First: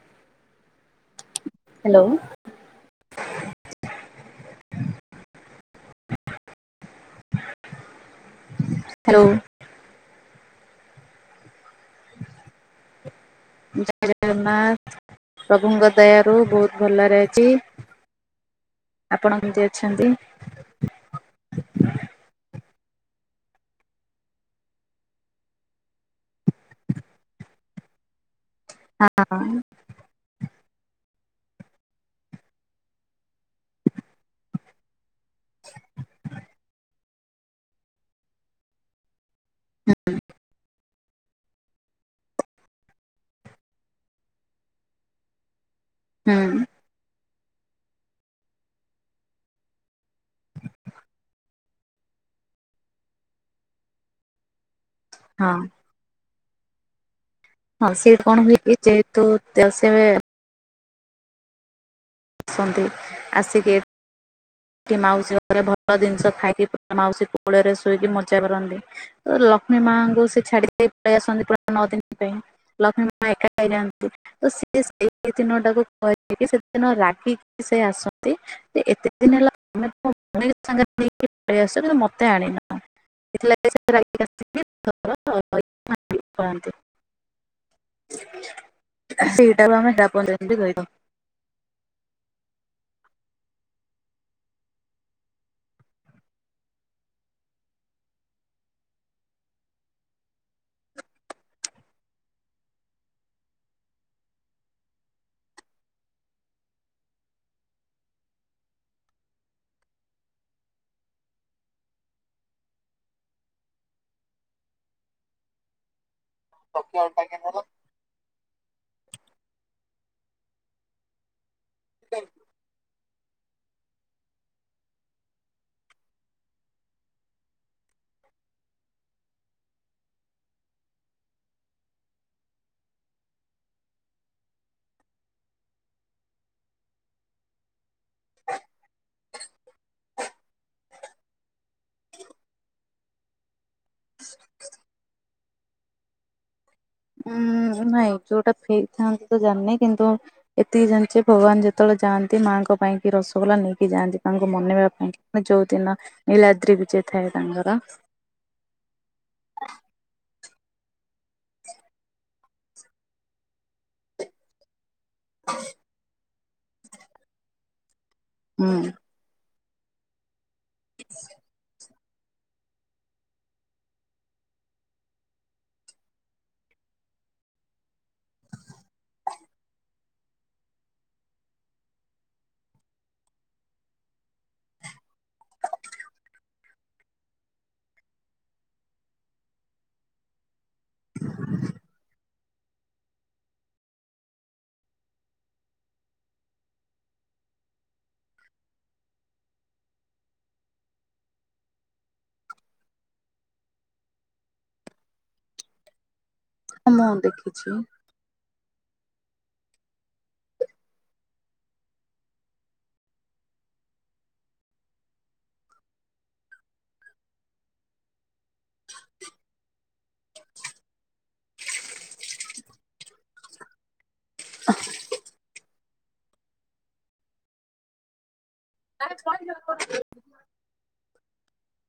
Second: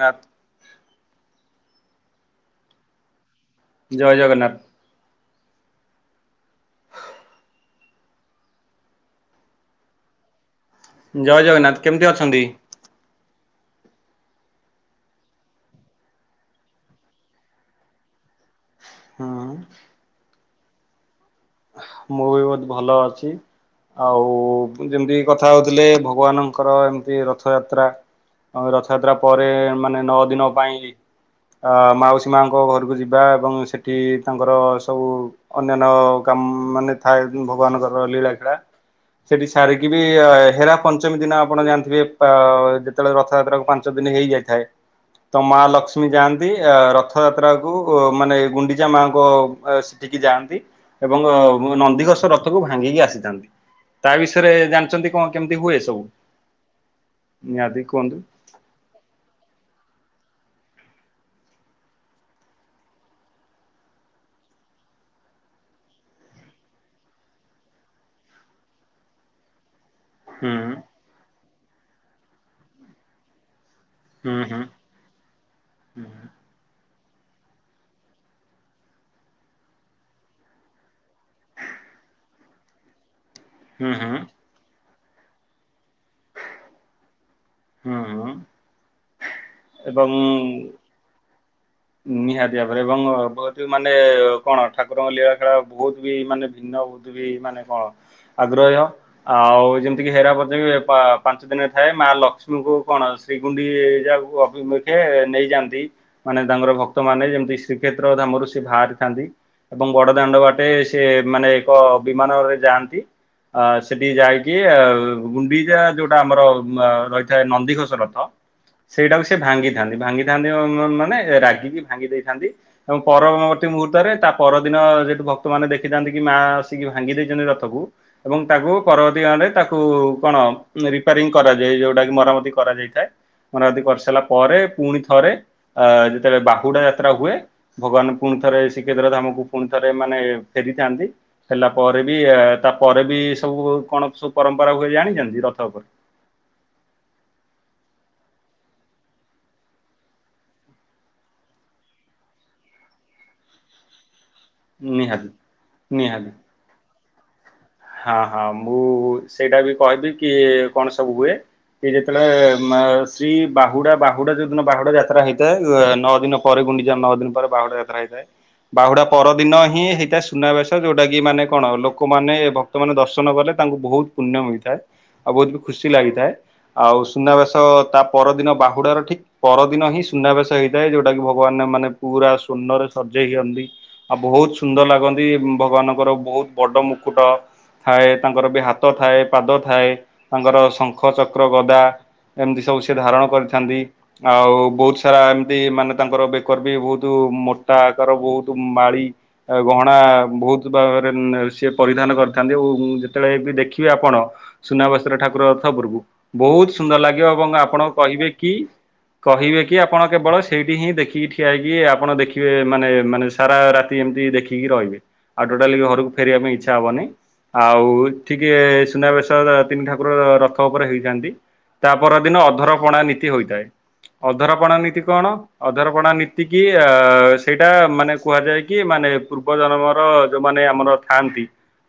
ନା। ହ୍ୟାଲୋ। ଜୟ ଜଗନ୍ନାଥ। ହ୍ୟାଲୋ। ଜୟ ଜଗନ୍ନାଥ କେମିତି ଅଛନ୍ତି? ଜୟ ଜଗନ୍ନାଥ ପ୍ରଭୁଙ୍କ ଦୟାରୁ ବହୁତ ଭଲରେ ଅଛି। ହୁଁ ଆପଣ କେମିତି ଅଛନ୍ତି? ମୁଁ ବି ବହୁତ ଭଲ ଅଛି। ଆଉ ଯେମିତି କଥା ହଉଥିଲେ ଭଗବାନଙ୍କର ଏମିତି ରଥଯାତ୍ରା ଆ ରଥଯାତ୍ରା ହଁ ପରେ ମାନେ ନଅ ଦିନ ପାଇଁ ଆଁ ମାଉସୀ ମାଙ୍କ ଘରକୁ ଯିବା ଏବଂ ସେଠି ତାଙ୍କର ସବୁ ଅନ୍ୟାନ୍ କାମ୍ ମାନେ ଥାଏ ଭଗବାନଙ୍କର ଲୀଳାଖେଳା ସେଠି ସାରିକି ବି ହେରା ପଞ୍ଚମୀ ଦିନ ଆପଣ ଜାଣିଥିବେ ଯେତେବେଳେ ରଥଯାତ୍ରାକୁ ପାଞ୍ଚ ଦିନ ହେଇଯାଇଥାଏ। ତ ମା ଲକ୍ଷ୍ମୀ ହୁଁ ଯାଆନ୍ତି ରଥ ରଥଯାତ୍ରାକୁ ମାନେ ଗୁଣ୍ଡିଚା ମାଆଙ୍କ ସେଠିକି ଯାଆନ୍ତି। ଏବଂ ନନ୍ଦିଘୋଷ ରଥକୁ ଭାଙ୍ଗିକି ଆସିଥାନ୍ତି, ତା ବିଷୟରେ ଜାଣିଛନ୍ତି? କଣ ହଁ କେମତି ହୁଏ ସବୁ? ନିହାତି ହଁ କୁହନ୍ତୁ? ସିଏ କଣ ହୁଏ କି ଯେହେତୁ ସେ ଆସନ୍ତି ଆସିକି କି ମାଉସୀ ଘରେ ଭଲ ଜିନିଷ ଖାଇକି ପୁରା ମାଉସୀ କୋଳରେ ଶୋଇକି ମଜା କରନ୍ତି। ଲକ୍ଷ୍ମୀ ମାଙ୍କୁ ସେ ହୁଁ ଛାଡି ଦେଇ ପଳେଇ ଆସନ୍ତି ପୁରା ନଅ ଦିନ ପାଇଁ ଲକ୍ଷ୍ମୀ ମା ଏକା ହେଇଯାଆନ୍ତି। ହୁଁ ତ ହୁଁ ସିଏ ସେଇ ଦିନ ଟାକୁ କୁହାଯାଏ କି ଦିନ ରାଗିକି ସେ ଆସନ୍ତି ସେ ଏତେ ଦିନ ହେଲା ଆମେ ତ ଭଉଣୀ ସାଙ୍ଗରେ ନେଇକି ଆସିଛ କିନ୍ତୁ ମତେ ଆଣିନ। [inaudible] ହୁଁ ହୁଁ ହୁଁ ହୁଁ ସେଇଟା କୁ ଏବଂ ହେରାପଞ୍ଚମୀ କହିଥାଉ। ନିହାତି ଭାବରେ ଏବଂ ବହୁତ ମାନେ କଣ ଠାକୁରଙ୍କ ଲୀଳା ଖେଳା ବହୁତ ବି ମାନେ ଭିନ୍ନ ବୀ ମାନେ କଣ ଆଗ୍ରହ୍ୟ ଆଉ ଯେମିତି ହେରାପାଞ୍ଚମି ଦିନ ଥାଏ ମା ଲକ୍ଷ୍ମୀଙ୍କୁ କଣ ଶ୍ରୀଗୁଣ୍ଡିଚା ଅଭିମୁଖେ ନେଇଯାଆନ୍ତି। ମାନେ ତାଙ୍କର ଭକ୍ତମାନେ ଯେମିତି ଶ୍ରୀକ୍ଷେତ୍ର ଧାମରୁ ସେ ବାହାରିଥାନ୍ତି। ଏବଂ ବଡ ଦାଣ୍ଡ ବାଟେ ସେ ମାନେ ଏକ ବିମାନରେ ଯାଆନ୍ତି। ଅ ସେଠି ଯାଇକି ଗୁଣ୍ଡିଚା ଯୋଉଟା ଆମର ରହିଥାଏ ନନ୍ଦିଘୋଷ ରଥ ସେଇଟାକୁ ସେ ଭାଙ୍ଗିଥାନ୍ତି। ଭାଙ୍ଗିଥାନ୍ତି ମାନେ ରାଗିକି ଭାଙ୍ଗି ଦେଇଥାନ୍ତି। ଏବଂ ପରବର୍ତ୍ତୀ ମୁହୂର୍ତ୍ତରେ ତା ପରଦିନ ଯେହତୁ ଭକ୍ତମାନୋନ ଦେଖିଥାନ୍ତି କି ମା ଆସିକି ଭାଙ୍ଗି ଦେଇଛନ୍ତି ରଥକୁ ଏବଂ ତାକୁ ପରବର୍ତ୍ତୀକାଳରେ ତାକୁ କଣ ରିପାରିଂ କରାଯାଏ ଯୋଉଟା କି ମରାମତି କରାଯାଇଥାଏ। ମରାମତି କରିସାରିଲା ପରେ ପୁଣି ଥରେ ଆ ତେବେ ବାହୁଡା ଯାତ୍ରା ହୁଏ ଭଗବାନ ପୁଣି ଥରେ ଶ୍ରୀକ୍ଷେତ୍ର ଧାମକୁ ପୁଣି ଥରେ ମାନେ ଫରିଥାନ୍ତି। ହେଲା ପରେ ବି ତାପରେ ବି ସବୁ କଣ ସବୁ ପରମ୍ପରା ହୁଏ ଜାଣିଛନ୍ତି ରଥ ଉପରେ? ଉଁ ନାଇଁ ଯୋଉଟା ଫେରିଥାନ୍ତି ତ ଜାଣିନି କିନ୍ତୁ ଏତିକି ଜାଣିଛି ଭଗବାନ ଯେତେବେଳେ ଯାଆନ୍ତି ମାଆଙ୍କ ପାଇଁ କି ରସଗୋଲା ନେଇକି ଯାଆନ୍ତି। ତାଙ୍କୁ ମନେଇବା ନିହାତି ପାଇଁ ଯୋଉ ଦିନ ନୀଲାଦ୍ରି ବିଜେ ଥାଏ ତାଙ୍କର। ହଁ-ହଁ ମୁଁ ସେଇଟା ବି କହିବି କି କଣ ସବୁ ହୁଏ କି ଯେତେବେଳେ ଶ୍ରୀ ବାହୁଡା-ବାହୁଡା ଯୋଉଦିନ ବାହୁଡା ଯା ଯାତ୍ରା ହେଇଥାଏ ନଅ ଦିନ ପରେ ଗୁଣ୍ଡିଯା ନଅ ଦିନ ପରେ ବାହୁଡା ଯାତ୍ରା ହେଇଥାଏ ହୁଁ ବାହୁଡା ପରଦିନ ହିଁ ହେଇଥାଏ ସୁନାବେଶ ଯୋଉଟା କି ମାନେ କଣ ଲୋକମାନେ ମାନେ ଦର୍ଶନ କଲେ ତାଙ୍କୁ ବହୁତ ପୁଣ୍ୟ ମିଳିଥାଏ ଆଉ ବହୁତ ବି ଖୁସି ଲାଗିଥାଏ ଆଉ ସୁନାବେସ ତା ପରଦିନ ବାହୁଡ଼ାର ଠିକ ପରଦିନ ହିଁ ସୁନାବେଶ ହେଇଥାଏ ଯୋଉଟା କି ଭଗବାନ ମାନେ ପୁରା ସ୍ଵର୍ଣ୍ଣରେ ସଜେଇ ହିଅନ୍ତି ଆଉ ବହୁତ ସୁନ୍ଦର ଲାଗନ୍ତି ଭଗବାନଙ୍କର ବହୁତ ବଡ଼ ମୁକୁଟ ଥାଏ ତାଙ୍କର ବି ହାତ ଥାଏ ପାଦ ଥାଏ ତାଙ୍କର ଶଙ୍ଖ ଚକ୍ର ଗଦା ଏମିତି ସବୁ ସିଏ ଧାରଣ କରିଥାନ୍ତି ଆଉ ବହୁତ ସାରା ଏମିତି ମାନେ ତାଙ୍କର ବେକର ବି ବହୁତ ମୋଟା ଆକାର ବହୁତ ମାଳି ଆ ଗହଣା ବହୁତ ଭାବରେ ସିଏ ପରିଧାନ କରି ଁ ଯେତେବେଳେ ବି ଦେଖିବି ଆପଣ ସୁନାବସ୍ର ଠାକୁର ରଥପୂର୍ବୁ ବହୁତ ସୁନ୍ଦର ମୁଁ ଲାଗିବ ଏବଂ ଦେଖିଛି ଆପଣ କହିବେ କି କହିବେ କି ଆପଣ କେବଳ ସେଇଠି ହିଁ ଦେଖିକି ଠିଆ ହେଇକି ଆପଣ ଦେଖିବେ ମାନେ ମାନେ ସାରା ରାତି ଏମିତି ଦେଖ ଠିକି ରହିବେ ଆଉ ଟୋଟାଲି ଘରକୁ ଫେିବା ପାଇଁ ଇ୍ଛା ହବନି ଆଉ ଠିକ ସୁନାବେଶ ତିନି ଠାକୁର ରଥ ଉପରେ ହେଇଥାନ୍ତି ତା ପରଦିନ ଅଧର ପଣା ନୀତି ହୋଇଥାଏ ଅଧରପଣା ନୀତି କଣ ଅଧରପଣା ନୀତି କି ଅ ସେଇଟା ମାନେ କୁହାଯାଏ କି କି ମାନେ ପୂର୍ବଜନ୍ମର ଯୋଉମାନେ ଆମର ଥାଆନ୍ତି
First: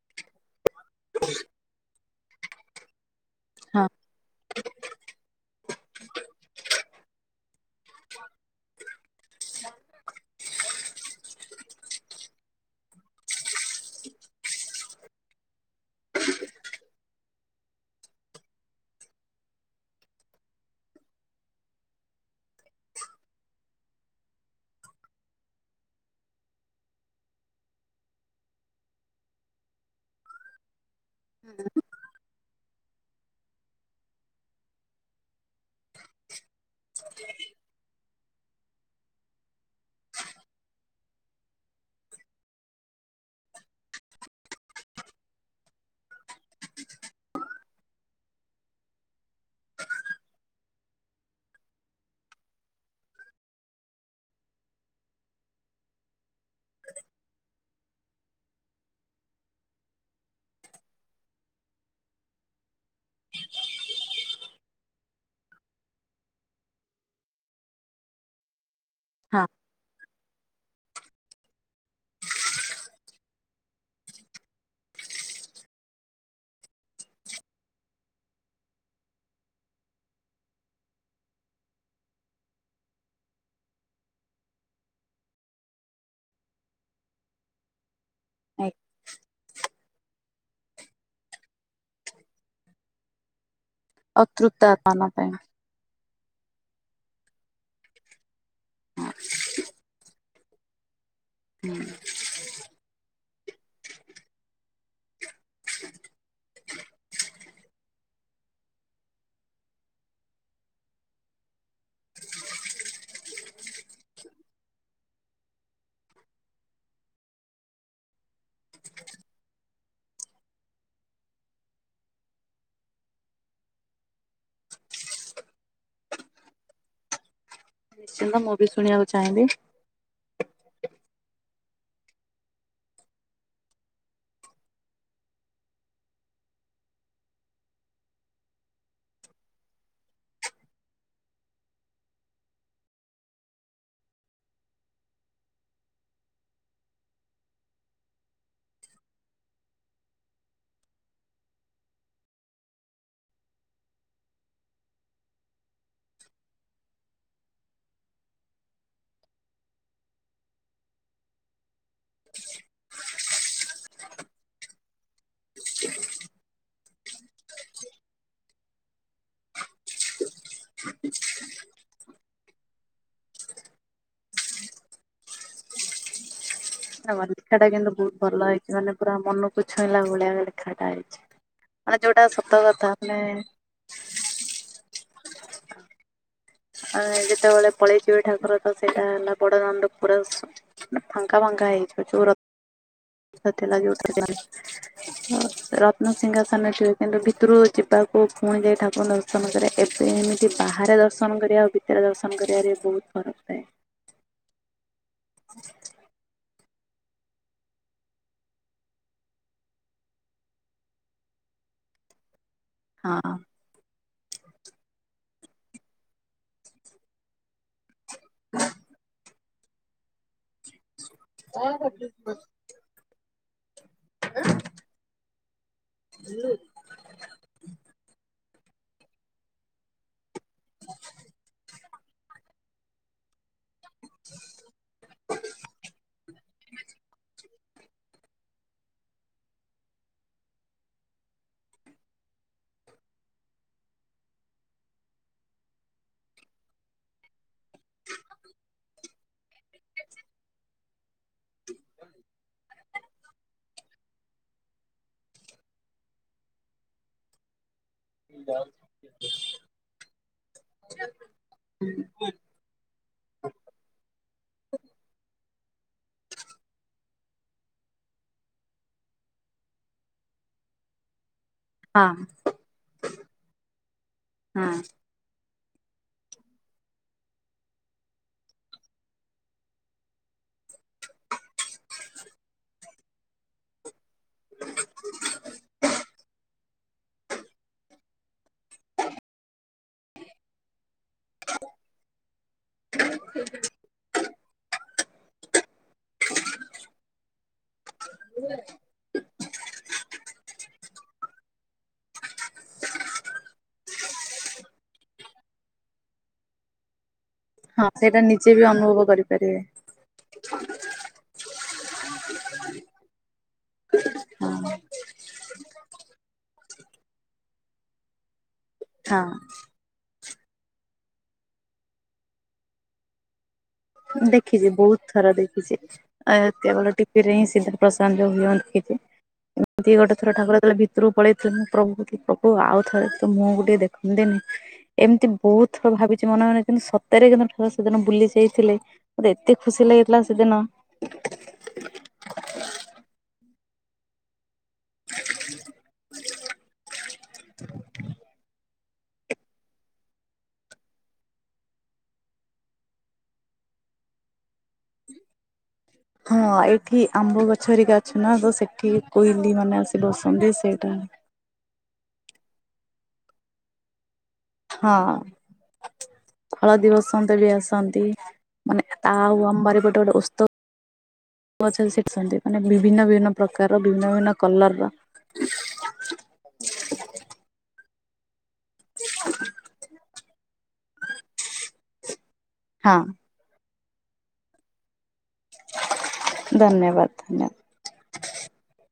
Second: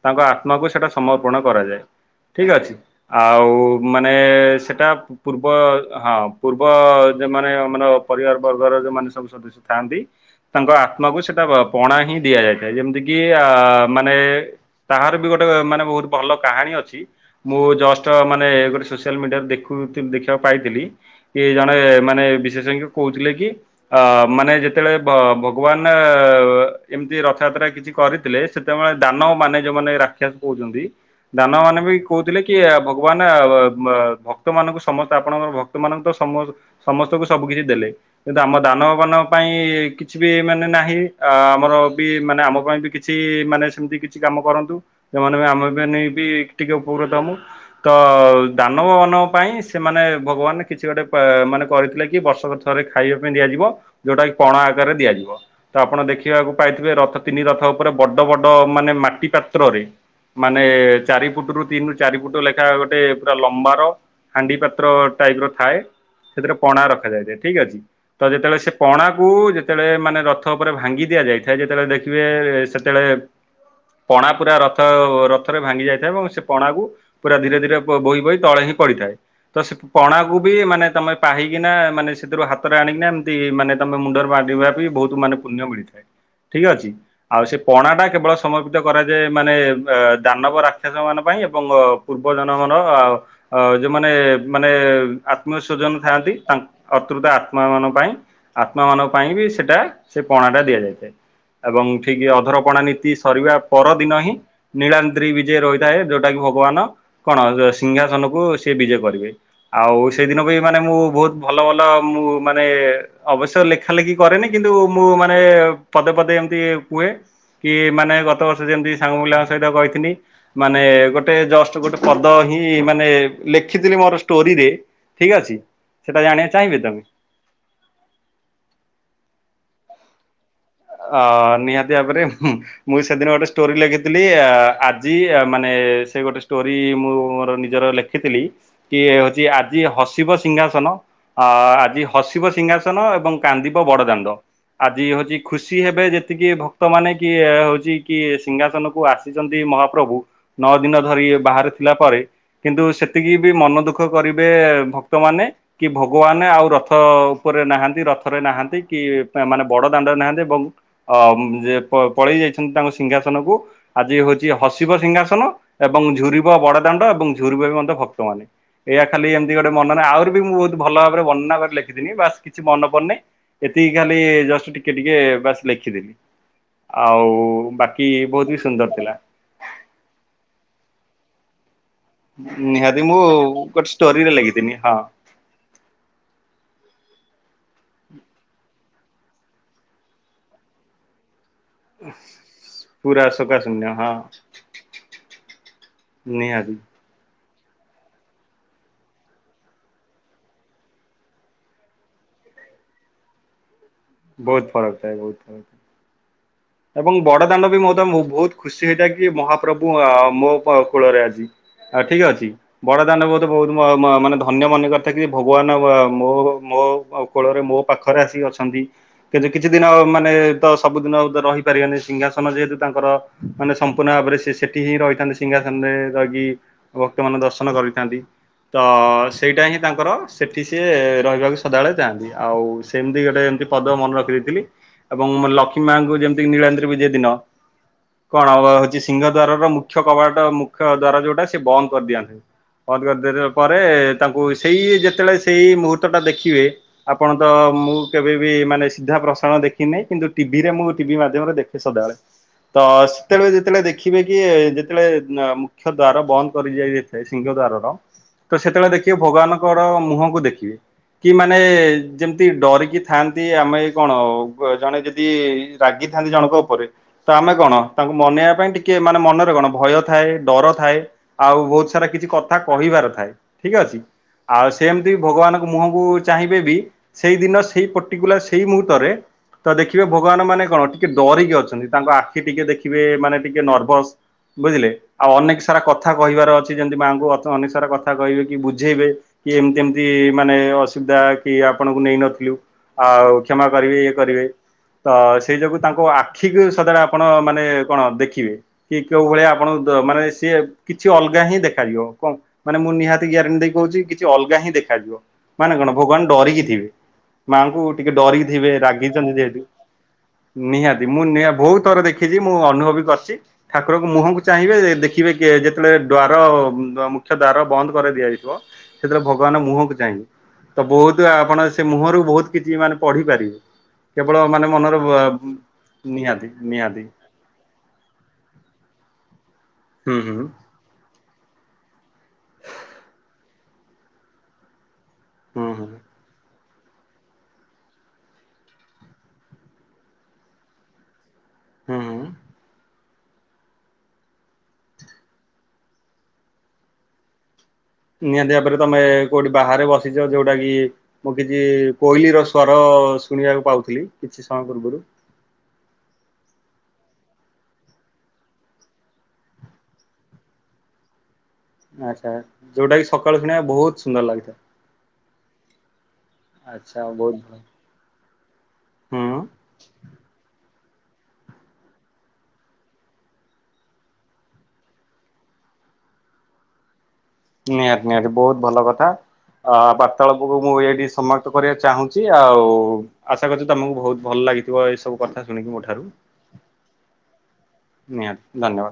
ତାଙ୍କ ଆତ୍ମାକୁ ସେଇଟା ସମର୍ପଣ କରାଯାଏ ଠିକ ଅଛି। ଆଉ ହଁ। ମାନେ ସେଟା ପୂର୍ବ ହଁ ପୂର୍ବ ଯମାନେ ମାନର ପରିବାର ବର୍ଗର ଯୋଉମାନେ ସବୁ ସ ସିଥାନ୍ତି ତାଙ୍କ ଆତ୍ମାକୁ ସେଇଟା ପଣା ହିଁ ଦିଆଯାଇଥାଏ ଯେମିତିକି କି ମାନେ ତାହାର ବି ଗୋଟେ ମାନେ ବହୁତ ଭଲ କାହାଣୀ ଅଛି। ମୁଁ ଜଷ୍ଟ ମାନେ ଗୋଟେ ସୋସିଆଲ ମିଡିଆରେ ଦେଖୁ ଦେଖିବାକୁ ପାଇଥିଲି। କି ଜଣେ ମାନେ ବିଶେଷଜ୍ଞ କହୁଥିଲେ କି ଅ ମାନେ ଯେତେବେଳେ ଭ ଭଗବାନ ଏମିତି ରଥଯାତ୍ରା କିଛି କରିଥିଲେ। ସେତେବେଳେ ଦାନବ ମାନେ ଯୋଉମାନେ ରାକ୍ଷସ କହୁଛନ୍ତି ଦାନବ ମାନେ ବି କହୁଥିଲେ କି ଭଗବାନ ଆ ଭକ୍ତମାନଙ୍କୁ ସମସ୍ତେ ଆପଣଙ୍କର ଭକ୍ତ ମାନଙ୍କୁ ତ ସମ ସମସ୍ତଙ୍କୁ ସବୁ କିଛି ଦେଲେ। କିନ୍ତୁ ଆମ ଦାନବ ମାନ ପାଇଁ କିଛି ବି ମାନେ ନାହିଁ ଆ ଆମର ବି ମାନେ ଆମ ପାଇଁ ବି କିଛି ସିଏ ମାନେ ସେମିତି କିଛି କାମ କରନ୍ତୁ ଯୋମାନେ ଆମେମାନେ ବି ଟିକେ ଉପକୃତ ହବୁ। ତ ଦାନବ ମାନଙ୍କ ପାଇଁ ସେମାନେ ଭଗବାନ କିଛି ଗୋଟେ ପେ ମାନେ କରିଥିଲେ କି ବର୍ଷ ଥରେ ଖାଇବା ପାଇଁ ଦିଆଯିବ ଯୋଉଟା କି ପଣା ଆକାରରେ ଦିଆଯିବ। ତ ଆପଣ ଦେଖିବାକୁ ପାଇଥିବେ ରଥ ତିନି ରଥ ଉପରେ ବଡ ବଡ ମାନେ ମାଟି ପାତ୍ରରେ ମାନେ ଚାରି ଫୁଟରୁ ତିନିରୁ ଚାରି ଫୁଟ ଲେଖା ଗୋଟେ ପୁରା ଲମ୍ବାର ହାଣ୍ଡି ପାତ୍ର ଟାଇପର ଥାଏ ସେଥିରେ ପଣା ରଖାଯାଇଥାଏ ଠିକ ଅଛି। ତ ଯେତେବେଳେ ସେ ପଣାକୁ ହଁ ଯେତେବେଳେ ମାନେ ରଥ ଉପରେ ଭାଙ୍ଗି ଦିଆଯାଇଥାଏ ଯେତେବେଳେ ଦେଖିବେ ସେତେବେଳେ ପଣା ପୁରା ରଥ ରଥରେ ଭାଙ୍ଗି ଯାଇଥାଏ ଏବଂ ସେ ପଣାକୁ ପୁରା ଧୀରେ ଧୀରେ ବହି ବହି ତଳେ ହିଁ ପଡିଥାଏ। ତ ସେ ପଣାକୁ ବି ମାନେ ତମେ ପାହିକିନା ମାନେ ସେଥିରୁ ହାତରେ ଆଣିକିନା ଏମିତି ମାନେ ତମେ ମୁଣ୍ଡରେ ମାରିବା ବି ବହୁତ ମାନେ ପୁଣ୍ୟ ମିଳିଥାଏ ଠିକ ଅଛି ଆଉ ସେ ପଣା ଟା କେବଳ ସମର୍ପିତ କରାଯାଏ ମାନେ ଏ ଦାନବ ରାକ୍ଷସ ମାନ ପାଇଁ ଏବଂ ପୂର୍ବ ଜନଗଣ ଅ ଅ ଯୋଉମାନେ ଅତୃପ୍ତ ମାନେ ଆତ୍ମା ପାଇଁ ଆତ୍ମଶି ସଜନ ଥାନ୍ତି ତାଙ୍କ ଅତ୍ରୁତା ଆତ୍ମା ମାନଙ୍କ ପାଇଁ ଆତ୍ମା ମାନଙ୍କ ପାଇଁ ବି ସେଟା ସେ ପଣାଟା ଦିଆଯାଇଥାଏ ଏବଂ ଠିକ ଅଧର ପଣା ନୀତି ସରିବା ପରଦିନ ହିଁ ନୀଳାନ୍ତି ବିଜେ ରହିଥାଏ ଯୋଉଟା କି ଭଗବାନ କଣ ସିଂହାସନକୁ ସେ ବିଜେ କରିବେ। ଆଉ ସେଇଦିନ ବି ମାନେ ମୁଁ ବହୁତ ଭଲ ଭଲ ମୁଁ ମାନେ ଅବଶ୍ୟ ଲେଖା ଲେଖି କରେନି କିନ୍ତୁ ମୁଁ ମାନେ ପଦେ ପଦେ ଏମିତି କୁହେ କି ମାନେ ଗତ ବର୍ଷ ଯେମତି ସାଙ୍ଗପିଲାଙ୍କ ସହିତ କହିଥିଲି। ମାନେ ଗୋଟେ ଜଷ୍ଟ ଗୋଟେ ପଦ ହିଁ ମାନେ ଲେଖିଥିଲି ମୋର ଷ୍ଟୋରିରେ ଠିକ ଅଛି ସେଟା ଜାଣିବା ଚାହିଁବେ ତ ନିଶ୍ଚିନ୍ତ ମୁଁ ବି ଶୁଣିବାକୁ ଚାହିଁବି ଅ ନିହାତି ଭାବରେ ହୁଁ ମୁଁ ସେଦିନ ଗୋଟେ ଷ୍ଟୋରି ଲେଖିଥିଲି ଆଜି ଆ ମାନେ ସେ ଗୋଟେ ଷ୍ଟୋରି ମୁଁ ମୋର ନିଜର ଲେଖି ଦେଖିଥିଲି କି ହଉଛି ଆଜି ହସିବ ସିଂହାସନ ଅ ଆଜି ହସିବ ସିଂହାସନ ଏବଂ କାନ୍ଦିବ ବଡ ଦାଣ୍ଡ ଆଜି ହଉଛି ଖୁସି ହେବେ ଯେତିକି ଭକ୍ତ ମାନେ କି ହଉଛି କି ସିଂହାସନ କୁ ଆସିଛନ୍ତି ମହାପ୍ରଭୁ ନଅ ଦିନ ଧରି ବାହାରେ ଥିଲା ପରେ କିନ୍ତୁ ସେତିକି ବି ମନ ଦୁଃଖ କରିବେ ଭକ୍ତମାନେ କି ଭଗବାନ ଆଉ ରଥ ଉପରେ ନାହାନ୍ତି ରଥରେ ନାହାନ୍ତି କି ମାନେ ବଡ ଦାଣ୍ଡରେ ନାହାନ୍ତି। ଏବଂ ଅ ଯେ ପ ପଳେଇ ଯାଇଛନ୍ତି ତାଙ୍କ ସିଂହାସ ନ କୁ ଆଜି ହଉଛି ହସିବ ସିଂହାସନ। ଏବଂ ଝୁୁରିବ ବଡ ଦାଣ୍ଡ ଏବଂ ଝୁରିବ ବି ମଧ୍ୟ ଭକ୍ତମାନେ। ଏୟଆ ଖାଲି ଏମିତି ଗୋଟେ ମନ ନାହିଁ ଆହୁରି ବି ମୁଁ ବହୁତ ଭଲ ଭାବ ବର୍ଣ୍ନାରେେିଥଥିଲି ବାସ୍ କିଛି ମନ ପଡି ନହ୍ନି। ଏତିକି ଖାଲି ଜଷ୍ଟ ଟିକେ ଟିକେ ବାସ ଲେଖିଦେଲି। ତମ ଆଉ ଲେଖାଟା କିନ୍ତୁ ବାକି ବହୁତ ଭଲ ବି ହେଇଛି ସୁନ୍ଦର ମାନେ ଥିଲା। ପୁରା ମନକୁ ଛୁଇଁଲା ଭଳିଆ ଲେଖାଟା ହେଇଛି। ମାନେ ଯୋଉଟା ସତ କଥା ମାନେ ଲାଗିି ହଁ। ଆ ଯେତେବେଳେ ପଳେଇଥିବେ ଠାକୁର ତ ସେଇଟା ହେଲା ବଡଦାମରେ ପୁରା ଫାଙ୍କା ଫାଙ୍କା ହେଇଯିବ ଜୋର ପୁରା ଲ ଶୋକାଶୂନ୍ୟ ହଁ। ଯେଉଟା ରତ୍ନସିିଂହାସନ ନିହାତି କିନ୍ତୁ ଭିତରୁ ଯିବାକୁ ପୁଣି ଯାଇ ଠାକୁର ଦର୍ଶନ କରେ ଏବେ ଏମିତି ବାହାରେ ଦ ଦର୍ଶନ କରିବାଉ ଭିତରେ ଦର୍ଶନ କରିବାରେ ବହୁତ ଫରକ ଥାଏ। ବହୁତ ଫରକ ଥା ବହୁତ ଫରକ। ଏବଂ ବଡ ଦାଣ୍ଡ ବି ମୋ ତ ବହୁତ ଖୁସି ହେଇଥାଏ କି ମହାପ୍ରଭୁ ମୋ କୂଳରେ ଆଜି ଆଉ ଠିକ ଅଛି। ବଡ଼ଦାନ ହଁ ବୋତେ ବହୁତ ମାନେ ଧନ୍ୟ ମନେ କରିଥା ଯେ ଭଗବାନ ମୋ ମୋ କୋଳରେ ମୋ ପାଖରେ ଆସି ଅଛନ୍ତି କିନ୍ତୁ କିଛି ଦିନ ମାନେ ତ ସବୁ ଦିନ ରହି ଯେହେତୁ ତାଙ୍କର ମାନେ ସମ୍ପୂର୍ଣ୍ଣ ଭାବରେ ସେ ସେଠି ହିଁ ରହିଥାେ ସିଂହାସନରେ ରହିି ଭକ୍ତ ମାନ ଦର୍ଶନ କରିଥାନ୍ତି। ତ ସେଇଟା ହିଁ ତାଙ୍କର ସେଇଠି ସିଏ ରହିବାକୁ ସଦାବେଳେ ଯାଆନ୍ତି ଆଉ ସେମିତି ଗୋଟେ ଏମିତି ପଦ ମନେ ରଖି ଦେଇେଇଥିଲ ଏବଂ ଲକ୍ଷ୍ମୀ ମାଙ୍କୁ ଯେମତିି ନୀଳାନ୍ତ ବିଜୟ ଦିନ କଣଉ ହଉଛି ସିଂହ ଦ୍ୱାର ର ମୁଖ୍ୟ କବାଟା ମୁଖ୍ୟ ଦ୍ଵାର ଯୋଉଟା ସେ ବନ୍ଦ କରିଦିଆନ୍ତି। ବଦ କରିଦ ପରେ ତାଙ୍କୁ ସେଇ ଯେତେବେଳେ ସେଇ ମୁହୂର୍ତ୍ତ ଟା ଦେଖିବେ। ଆପଣ ତ ମୁଁ କେବେ ବିି ମାନେ ସିଧା ପ୍ରସାରଣ ଦେଖିନହିଁ କିନ୍ତୁ ଟିଭିରେ ମୁଁ ଟିଭି ମାଧ୍ୟମରେ ଦେଖେ ସଦାବେଳେ ତ ସେତେବେଳେ ଯେତେବେଳେ ଦେଖିବେ କି ଯେତେବେଳେ ମୁଖ୍ୟ ଦ୍ୱାର ବନ୍ଦ କରି ଯାଇ ସେ ସିଙ୍ଗଦାରୋଟ ତ ସେତେବେଳେ ଦେଖିବେ ଭଗବାନଙ୍କର ମୁହଁକୁ ଦେଖିବେ କି ମାନେ ଯେମିତି ଡରିକି ଥାଆନ୍ତି ଆମେ କଣ ଜଣେ ଯଦି ରାଗିଥାନ୍ତି ଜଣଙ୍କ ଉପରେ। ତ ଆମେ କଣ ତାଙ୍କୁ ମନେଇବା ପାଇଁ ଟିକେ ମାନେ ମନରେ କଣ ଭୟ ଥାଏ ଡର ଥାଏ ଆଉ ହଁ ବହୁତ ା କିଛି କଥା କହିବାର ଥାଏ ଠିକ ଅଛି ଆଉ ହଁ। ସେ ଯ ଭଗବାନଙ୍କ ମୁହକୁ ଚାହିଁବେ ବି ସେଇ ଦିନ ସେଇ ପର୍ଟିକୁଲାର ସେଇ ମୁହୂର୍ତ୍ତରେ ତ ଦେଖିବେ ଭଗବାନ ମାନେ କଣ ଟିକେ ଡରିକି ଅଛନ୍ତି ତାଙ୍କ ଆଖି ଟିକେ ଦେଖିବେ ମାନେ ଟିକେ ନର୍ଭସ ବୁଝିଲେ ଆଉ ଅନେକ ସାରା କଥା କହିବାର ଅଛି। ଯେମତି ମାଙ୍କୁ ଅନିସାରା କଥା କହିବେ କି ବୁଝେଇବେ କି ଏମତି ଏମତି ମାନେ ା ଆପଣ ନେଇ ନଥିଲ ଆଉ କଷ କରିବେ ଇ କରିବେ। ସେଇ ଯୋଗୁ ତାଙ୍କ ଆଖିକୁ ସଦାବେଳେ ଆପଣ ମାନେ କଣ ଦେଖିବେ। କି କେଉଁ ଭଳିଆ ଆପଣଙ୍କୁ ମାନେ ସିଏ କିଛି ଅଲଗା ହିଁ ଦେଖାଯିବ କଣ? ମାନେ ମୁଁ ନିହାତି ଗ୍ୟାରେଣ୍ଟି ଦେଇ କହୁଛି କିଛି ଅଲଗା ହିଁ ଦେଖାଯିବ ମାନେ କଣ ଭଗବାନ ଡରିକି ଥିବେ। ମାଆଙ୍କୁ ହଁ ଟିକେ ସେଇଟା ଡରିକି ନିଜେ ବି ଥିବେ ଅନୁଭବ ରାଗିଛନ୍ତି କରିପାରିବେ। ଯେହେତୁ ନିହାତି ମୁଁ ନିହା ବହୁତ ଥର ଦେଖିଛି ମୁଁ ଅନୁଭବ ବି କରିଛି। ଠାକୁରଙ୍କ ମୁହଁକୁ ହଁ ଚାହିଁବେ ଦେଖିବେ ଯେତେବେଳେ ଦ୍ୱାର ମୁଖ୍ୟ ଦ୍ୱାର ବନ୍ଦ କରାଇ ଦିଆଯିବ, ସେତେବେଳେ ହଁ ଭଗବାନ ମୁହଁକୁ ଚାହିଁବେ ତ ବହୁତ ଆପଣ ସେ ମୁହଁରୁ ବହୁତ କିଛି ମାନେ ପଢିପାରିବେ କେବଳ ମାନେ ମନର ଖରା ଦେଖିଛି ଆ ନିହାତି କେବଳ ନିହାତି ଟିକେ ରେ ହିଁ ସିଧା ପ୍ରସନ୍ନ ହୁଅନ୍ତିନି। ଏମିତି ଗୋଟେ ହୁଁ ଥର ହୁଁ ଠାକୁର ଯେତେବେଳେ ଭିତ ରକୁ ପଳେଇଥିଲେ ପ୍ରଭୁ୍। ଆଉ ଥରେ ତ ମୁଁ ଟିକେ ଦେଖନ୍ତିନି ଏମିତି ବହୁତ ହୁଁ ଥର ହୁଁ ଭାବିଛି ମନେ ମନେ କିନ୍ତୁ ସତରେ ସେଦିନ ବୁଲି ଯାଇଛି। ମୋତେ ଏତେ ଖୁସି ଲାଗିଥିଲା ସେଦିନ। ହୁଁ। [inaudible] [inaudible] ନିହାତି ଭାବରେ ତମେ କୋଉଠି ବାହାରେ ବସିଛ ଯୋଉଟା କି ମୁଁ କିଛି କୋଇଲିର ସ୍ଵର ଶୁଣିବାକୁ ପାଉଥିଲି କିଛି ସମୟ ପୂର୍ବରୁ। ହଁ ଏଠି ଆମ୍ବ ଗଛ ହେରିକା ଅଛି ନା ତ ସେଠି କୋଇଲି ମାନେ ଆସି ବସନ୍ତି ସେଇଟା ଆଚ୍ଛା ଯୋଉଟା କିି ସକାଳୁ ଶୁଣିବା ବହୁତ ସୁନ୍ଦର ଲାଗିଥାଏ। ହଁ। ହଳଦୀ ଆଚ୍ଛା ବହୁତ ବସନ୍ତ ବି ଭଲ। ଆସନ୍ତି ମାନେ ଆଉ ହୁଁ ଆମବାରି ପଟେ ଟେ ଓସ୍ତ [unintelligible] ମାନେ ବିଭିନ୍ନ ବଭିନ୍ନ ପ୍ରକାର ଭିନ୍ନ ଭିନ୍ନ କଲର ନିହାତ ନିହାତି ବହୁତ ଭଲ କଥା ଆ ବାର୍ତ୍ତାଳପକୁ ମୁଁ ଏଇଠି ସମାପ୍ତ କରିବା ଚାହୁଁଛି ଆଉ ହଁ ଆଶା କଛି ତମକୁ ଭହୁତ ଭଲ ଲାଗିଥିବ ଏ ସବୁ କଥା ଶୁଣିକି ମୋ ଧନ୍ୟବାଦ ଧନ୍ୟ ନିହା ଧନ୍ୟ